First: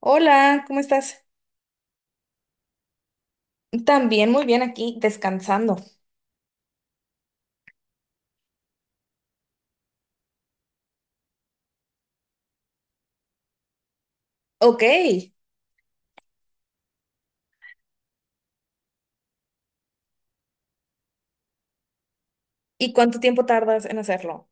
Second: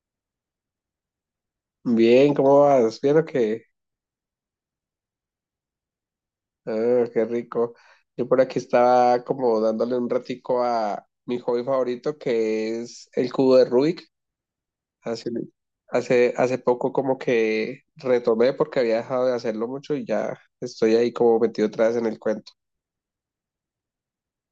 Hola, ¿cómo estás? Bien, ¿cómo vas? ¿Bien o qué? También muy bien aquí, descansando. Ah, qué rico. Yo por aquí estaba como dándole un ratico a mi hobby favorito que es el cubo de Rubik. Ok, Hace, ¿y hace poco como que retomé porque había dejado de hacerlo mucho y ya estoy ahí como metido otra vez en el cuento. cuánto tiempo tardas en hacerlo?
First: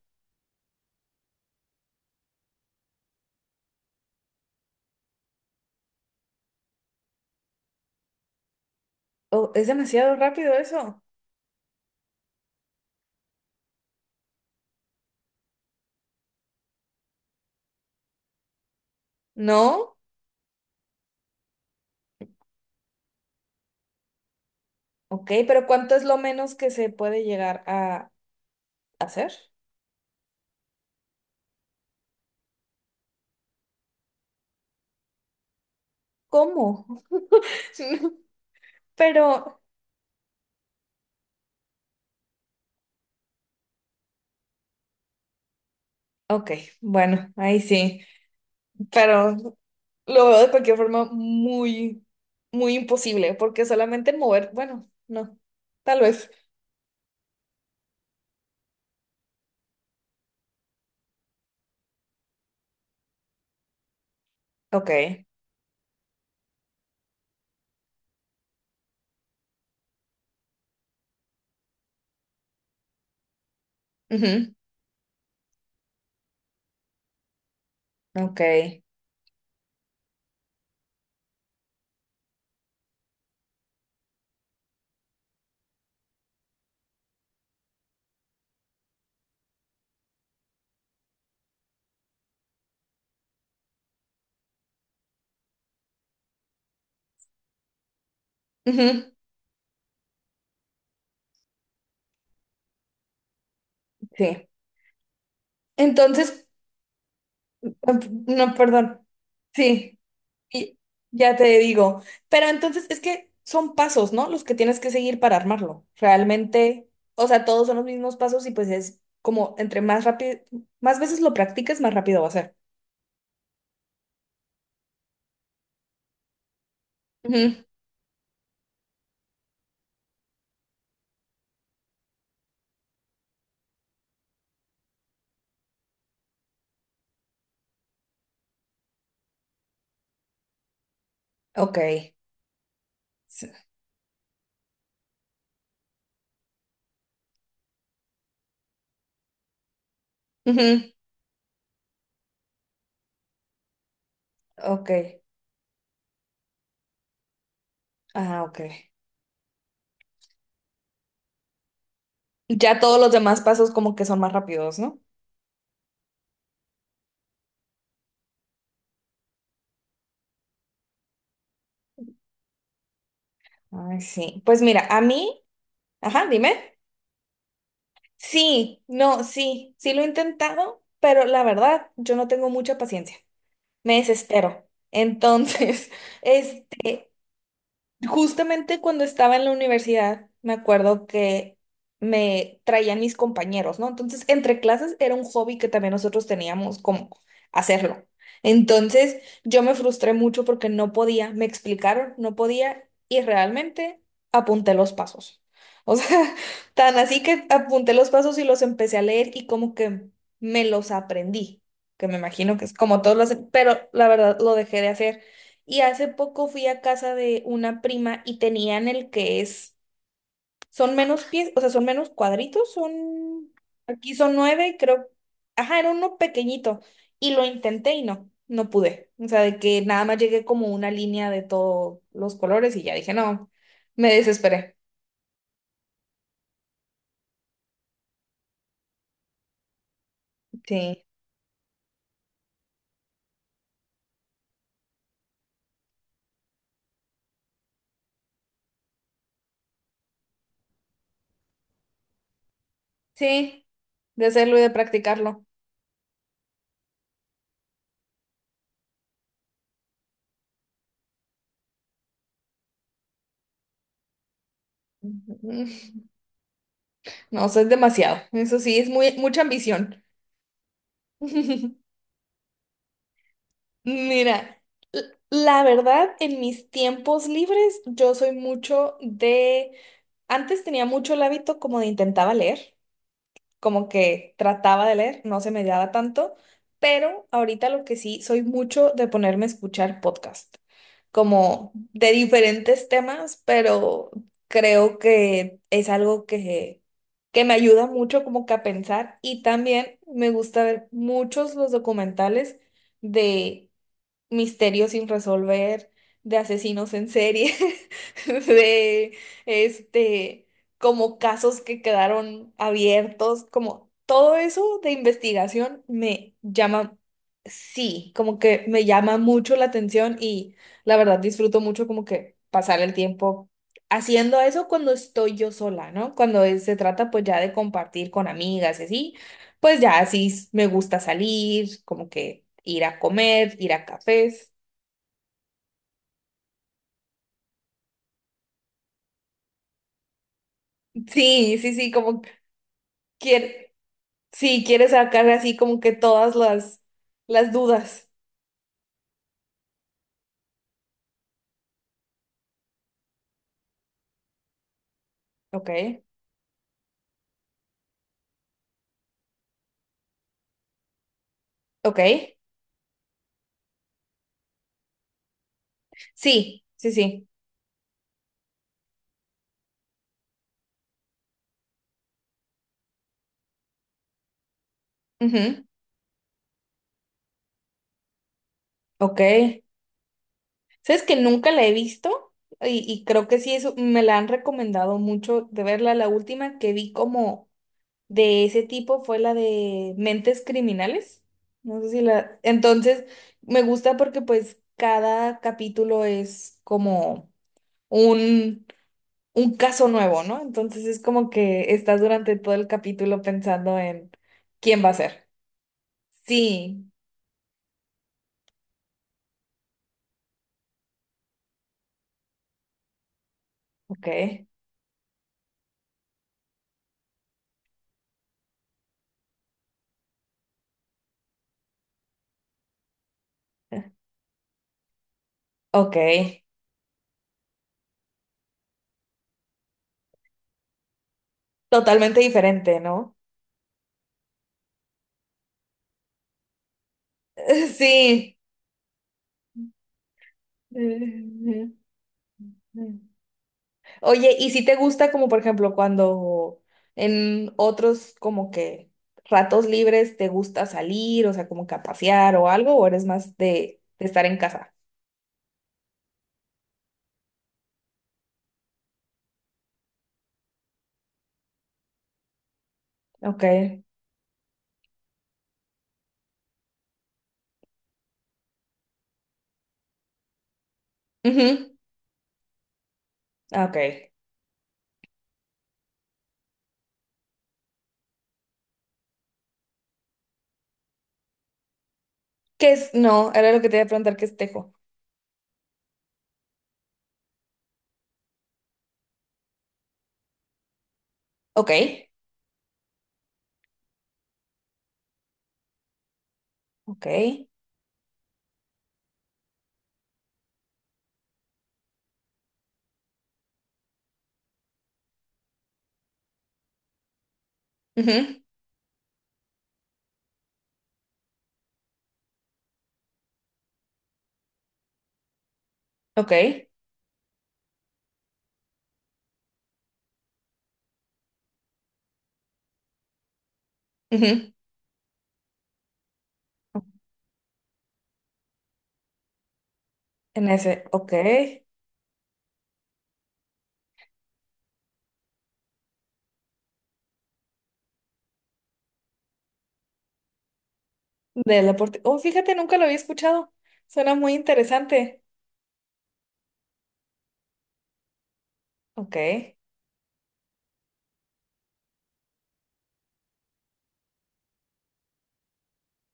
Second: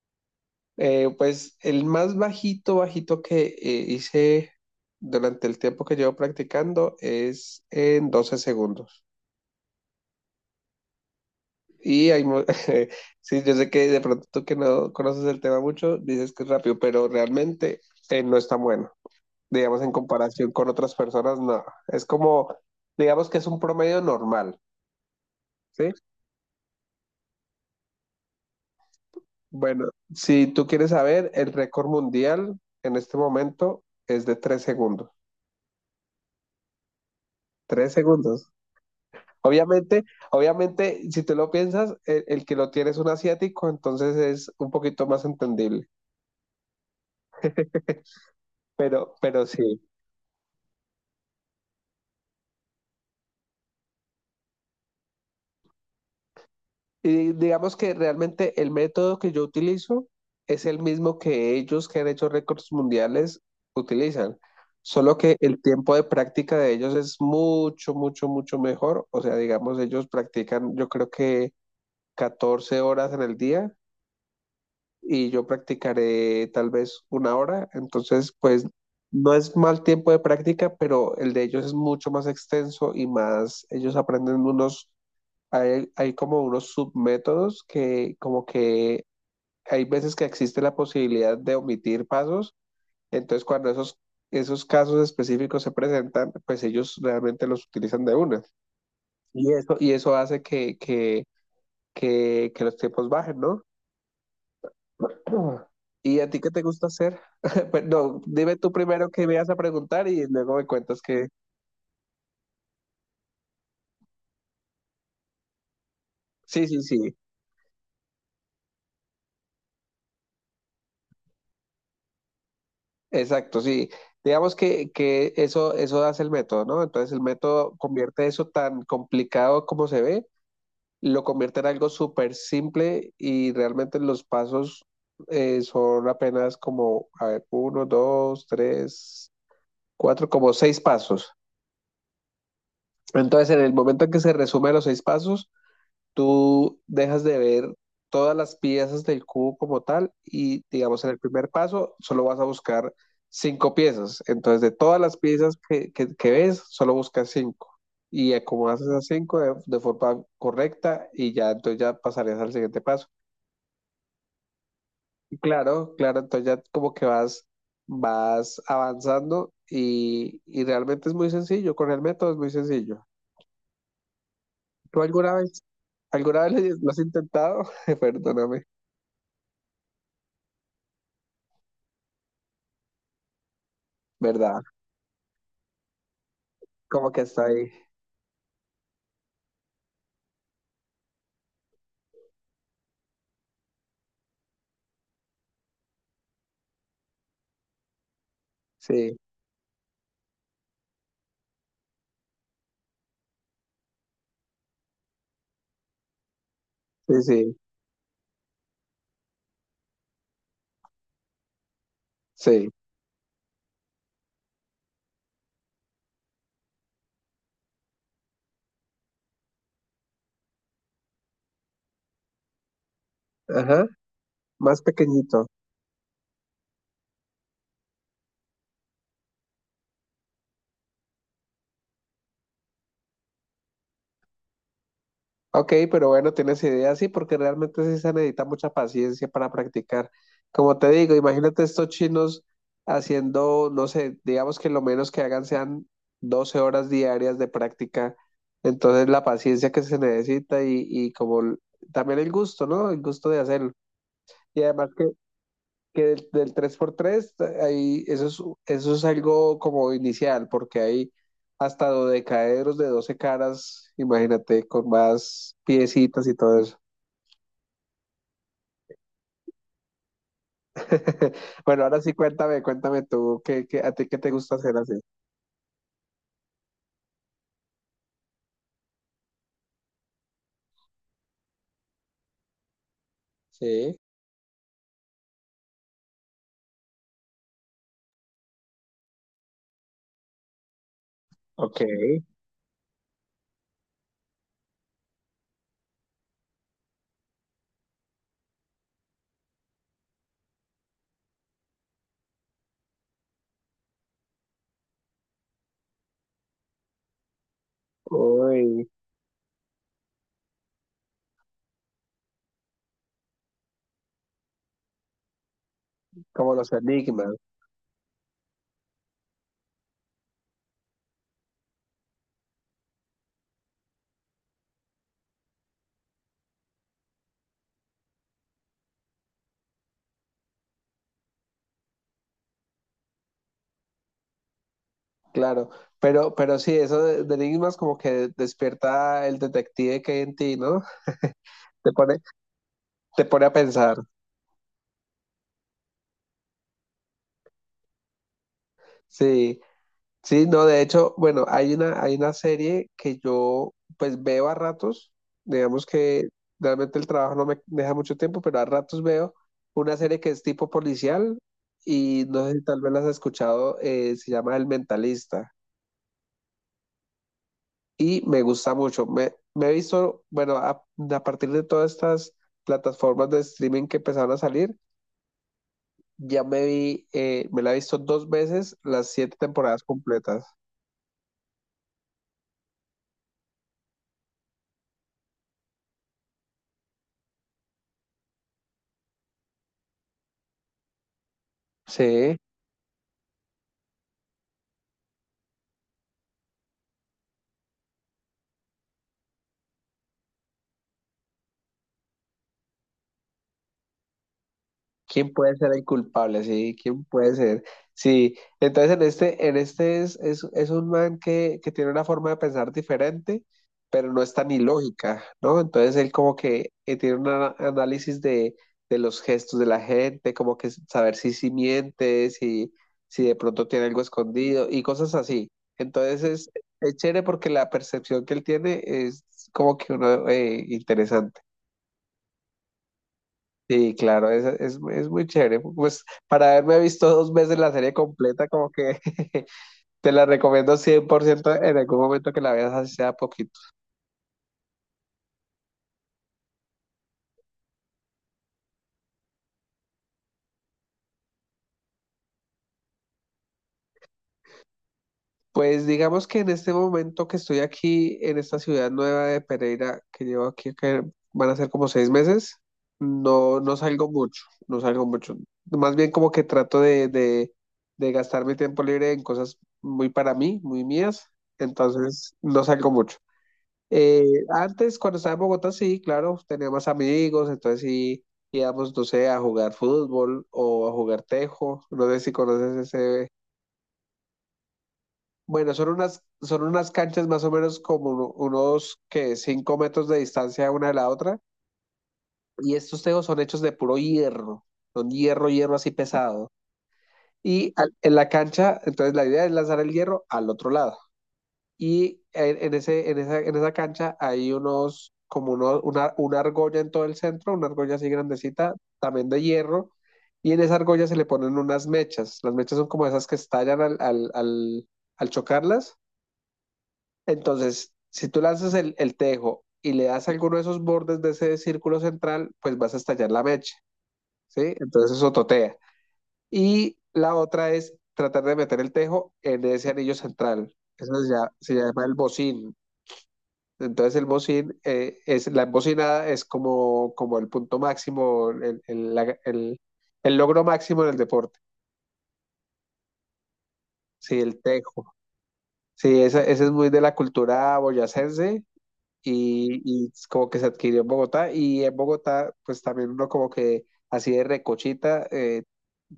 Pues el más bajito, bajito que hice durante el tiempo que llevo practicando es en 12 segundos. Oh, es demasiado rápido eso. Y sí, yo sé que de pronto tú que no conoces el tema mucho, dices que es rápido, pero realmente no es tan bueno. Digamos, en ¿No? comparación con otras personas, no. Es como, digamos que es un promedio normal, Ok, pero ¿sí? ¿cuánto es lo menos que se puede llegar a hacer? Bueno, si tú quieres saber, el récord mundial en este momento es de 3 segundos. ¿Cómo? Tres No. segundos. Pero, Obviamente, obviamente, si tú lo piensas, el que lo tiene es un asiático, entonces es un poquito más entendible. ok, bueno, ahí sí, Pero, pero pero sí. lo veo de cualquier forma muy imposible, porque solamente mover, bueno, no, tal vez. Y digamos que realmente el método que yo utilizo es el mismo que ellos que han hecho récords mundiales utilizan, Ok, solo que el tiempo de práctica de ellos es mucho, mucho, mucho mejor. O sea, digamos, ellos practican yo creo que 14 horas en el día ujú, y yo practicaré tal vez una hora, entonces ok, pues no es mal tiempo de práctica, pero el de ellos es mucho más extenso y más, ellos aprenden hay como unos submétodos que como que hay veces que existe la posibilidad de omitir pasos, entonces cuando esos casos específicos se presentan, pues ellos realmente los utilizan de una. ujú, Y eso hace que los tiempos bajen, ¿no? sí. ¿Y a ti Entonces, qué te gusta hacer? Pues No, no, no, dime tú perdón. primero qué me vas a Sí, preguntar y luego me y cuentas que... ya te digo. Pero entonces es que son pasos, ¿no? Los que tienes que seguir para armarlo. Sí, sí, Realmente, sí. o sea, todos son los mismos pasos y pues es como entre más rápido, más veces lo practiques, más rápido va a ser. Exacto, sí. Digamos que eso hace el método, ¿no? Entonces el Ujú, método convierte eso tan complicado como se ve, lo convierte en algo súper simple y realmente los pasos son apenas como, a ver, uno, dos, tres, cuatro, como seis pasos. ok. Sí. Entonces en el momento en que se resume los seis pasos, tú dejas de ver todas las piezas del cubo como tal y Ujú, digamos en el primer paso solo vas a buscar cinco piezas. Entonces de ok. todas las piezas que ves, solo buscas cinco. Y Ah, ok. acomodas esas cinco de forma correcta y ya entonces ya pasarías al Ya siguiente todos paso. los demás pasos como que son más rápidos, ¿no? Y claro, claro, entonces ya como que vas avanzando y realmente es muy sencillo, con el método es muy sencillo. Ay, sí. Pues mira, a ¿Tú alguna mí, vez, ajá, alguna dime. vez lo has intentado? Perdóname, Sí, no, sí, sí lo he intentado, pero la verdad, yo no tengo mucha paciencia. Me ¿verdad? desespero. Entonces, este, Como que está ahí. justamente cuando estaba en la universidad, me acuerdo que me traían mis compañeros, ¿no? Entonces, entre clases era un hobby que también nosotros teníamos como hacerlo. Sí, Entonces, yo me frustré mucho porque no podía, me explicaron, no podía y realmente apunté los pasos. O sea, tan así sí, que sí, apunté los pasos y los empecé a leer y como que me los aprendí, que me imagino que sí. es como todos los, pero la verdad lo dejé de hacer y hace poco fui a casa de una prima y tenían el que es, son menos pies, o sea, son menos cuadritos, son, Ajá, aquí son nueve y más creo, pequeñito. ajá, era uno pequeñito y lo intenté y no, no pude. O sea, de que nada más llegué como una línea de todos los colores y ya dije, no, me desesperé. Ok, pero bueno, tienes idea, sí, porque realmente sí se necesita mucha paciencia para practicar. Como te Sí, digo, imagínate estos chinos haciendo, no sé, digamos que lo menos que hagan sean 12 horas diarias de práctica. Entonces la paciencia que se necesita y como también el gusto, ¿no? El gusto de sí, hacerlo. de hacerlo y Y de además que practicarlo. que del 3x3, ahí, eso es algo como inicial, porque hay hasta dodecaedros de 12 caras, imagínate, con más Ujú. piecitas y todo eso. No, eso es demasiado. Eso sí, es muy, mucha ambición. Bueno, ahora sí, cuéntame, cuéntame tú, ¿qué, a ti qué te gusta Mira, hacer así? l- la verdad, en mis tiempos libres, yo soy mucho de... Antes tenía mucho el hábito como de intentaba leer, como Sí, que trataba de leer, no se me daba tanto, pero ahorita lo que sí, soy mucho de ponerme a escuchar podcast, como ok, de diferentes temas, pero creo que es algo que me ayuda mucho como que a pensar y también me gusta ver muchos los documentales de misterios sin resolver, de asesinos en serie, uy, de este, como casos que quedaron abiertos, como todo eso de investigación me como los llama, enigmas, sí, como que me llama mucho la atención y la verdad disfruto mucho como que pasar el tiempo. Haciendo eso cuando estoy yo sola, ¿no? Cuando se trata pues ya de compartir con amigas y así, pues ya así me gusta salir, como que ir a comer, ir a cafés. claro, pero sí, eso de enigmas como que despierta el detective que hay en ti, ¿no? Sí, sí, Te sí, pone, como te pone a quiere, pensar, sí, quiere sacar así como que todas las dudas. sí. Sí, no, de hecho, bueno, hay una, serie que yo pues veo a ratos, Ok, digamos que realmente el trabajo no me deja mucho tiempo, pero a ratos veo una serie que es tipo policial y ok. no sé si tal vez las has escuchado, se llama El Mentalista Sí, sí, sí. y me gusta mucho. Me he visto, bueno, a partir de todas estas plataformas de streaming que empezaron a salir, Ujú, ya me vi, me la he visto dos veces las ok. siete temporadas completas. ¿Sabes que nunca la he visto? Y creo que sí, eso me la han recomendado mucho de verla. La última que vi como de ese tipo fue la de Mentes Criminales. No sé si Sí. la... Entonces, me gusta porque pues cada capítulo es como un, un caso nuevo, ¿no? Entonces es como que estás durante todo el capítulo pensando en quién va a ser. ¿Quién puede ser el culpable? Sí, Sí, ¿quién puede ser? Sí, entonces en este es un man que tiene una forma de pensar diferente, ok, pero no es tan ilógica, ¿no? Entonces él como que tiene un análisis de los gestos de la gente, como que saber si miente, si de pronto tiene algo escondido y cosas así. ok. Entonces es chévere porque la percepción que él tiene es como que uno interesante. Totalmente diferente, ¿no? Sí, claro, es muy chévere. Pues para haberme visto dos veces la serie Sí. completa, como que te la recomiendo 100% en algún momento que la veas, así sea poquito. Oye, ¿y si te gusta como por ejemplo cuando en otros como que ratos libres te gusta salir, o sea, como que a pasear o algo, o eres más de estar en casa? Pues digamos que en este momento que estoy aquí en esta ciudad nueva de Pereira, que llevo aquí, que van a ser como 6 meses, Ok. no, no salgo mucho, no salgo mucho. Más bien como que trato de gastar mi tiempo libre en cosas muy para mí, muy mías, Ujú, entonces no salgo mucho. ah, ok. Eh, Antes, cuando estaba en Bogotá, sí, claro, tenía más amigos, entonces sí íbamos, no sé, a jugar fútbol o a jugar tejo, no sé si ¿Qué conoces es? ese. No, era lo que te iba a preguntar, ¿qué es tejo? Bueno, son unas canchas más o menos como unos que 5 metros de distancia una de la otra, Ok. y estos tejos son hechos de puro hierro, son hierro, hierro así pesado. Ok. Y en la cancha, entonces la idea es lanzar el hierro al otro lado. Y en esa cancha hay unos, como uno, una argolla en todo el centro, una argolla así Ujú, grandecita, también de hierro, y en esa argolla se le ponen unas mechas. Las mechas son como esas que estallan al chocarlas. ok. Entonces, si tú lanzas el tejo y le das alguno de esos bordes de ese círculo central, pues vas a estallar la mecha, Ujú. ¿sí? Entonces eso totea. Y la otra es tratar de meter el tejo en ese anillo En central. ese, Eso ok. se llama el bocín, entonces el bocín, la embocinada es como el punto máximo, el logro máximo en el deporte. Del deporte. Oh, fíjate, nunca lo había escuchado. Suena muy Sí, el tejo. interesante. Sí, ese es muy de la cultura boyacense Ok. y es como que se adquirió en Bogotá. Y en Bogotá, pues también uno como que así de recochita,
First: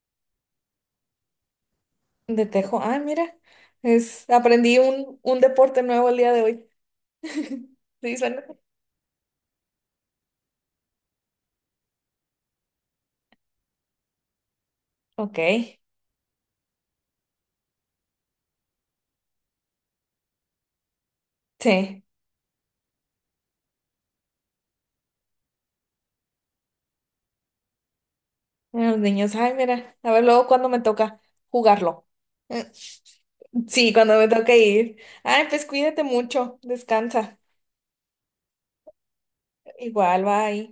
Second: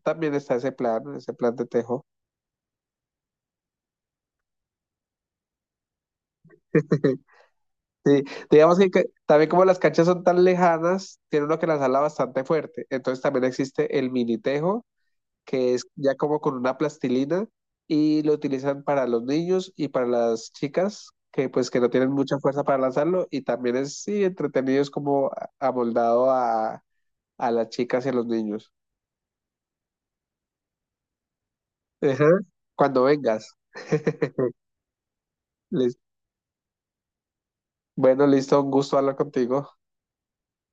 también está ese plan, de tejo. De tejo. Ah, mira, es, aprendí un deporte nuevo el día de hoy. Sí, Sí, suena. digamos que también como las canchas son tan lejanas, tiene uno que lanzarla bastante fuerte. Entonces también existe el mini tejo Ok, que es ya como con una plastilina y lo utilizan para los niños y para las chicas que pues que no sí. tienen mucha fuerza para lanzarlo y también es sí entretenido, es como amoldado a las chicas y a los niños. Los niños, ay, mira, a ver luego cuando me toca jugarlo. Ajá. Eh, Cuando vengas. Sí, cuando me toque ir. Ay, pues Lis- cuídate mucho, descansa. Bueno, listo, un gusto hablar contigo. Igual, bye.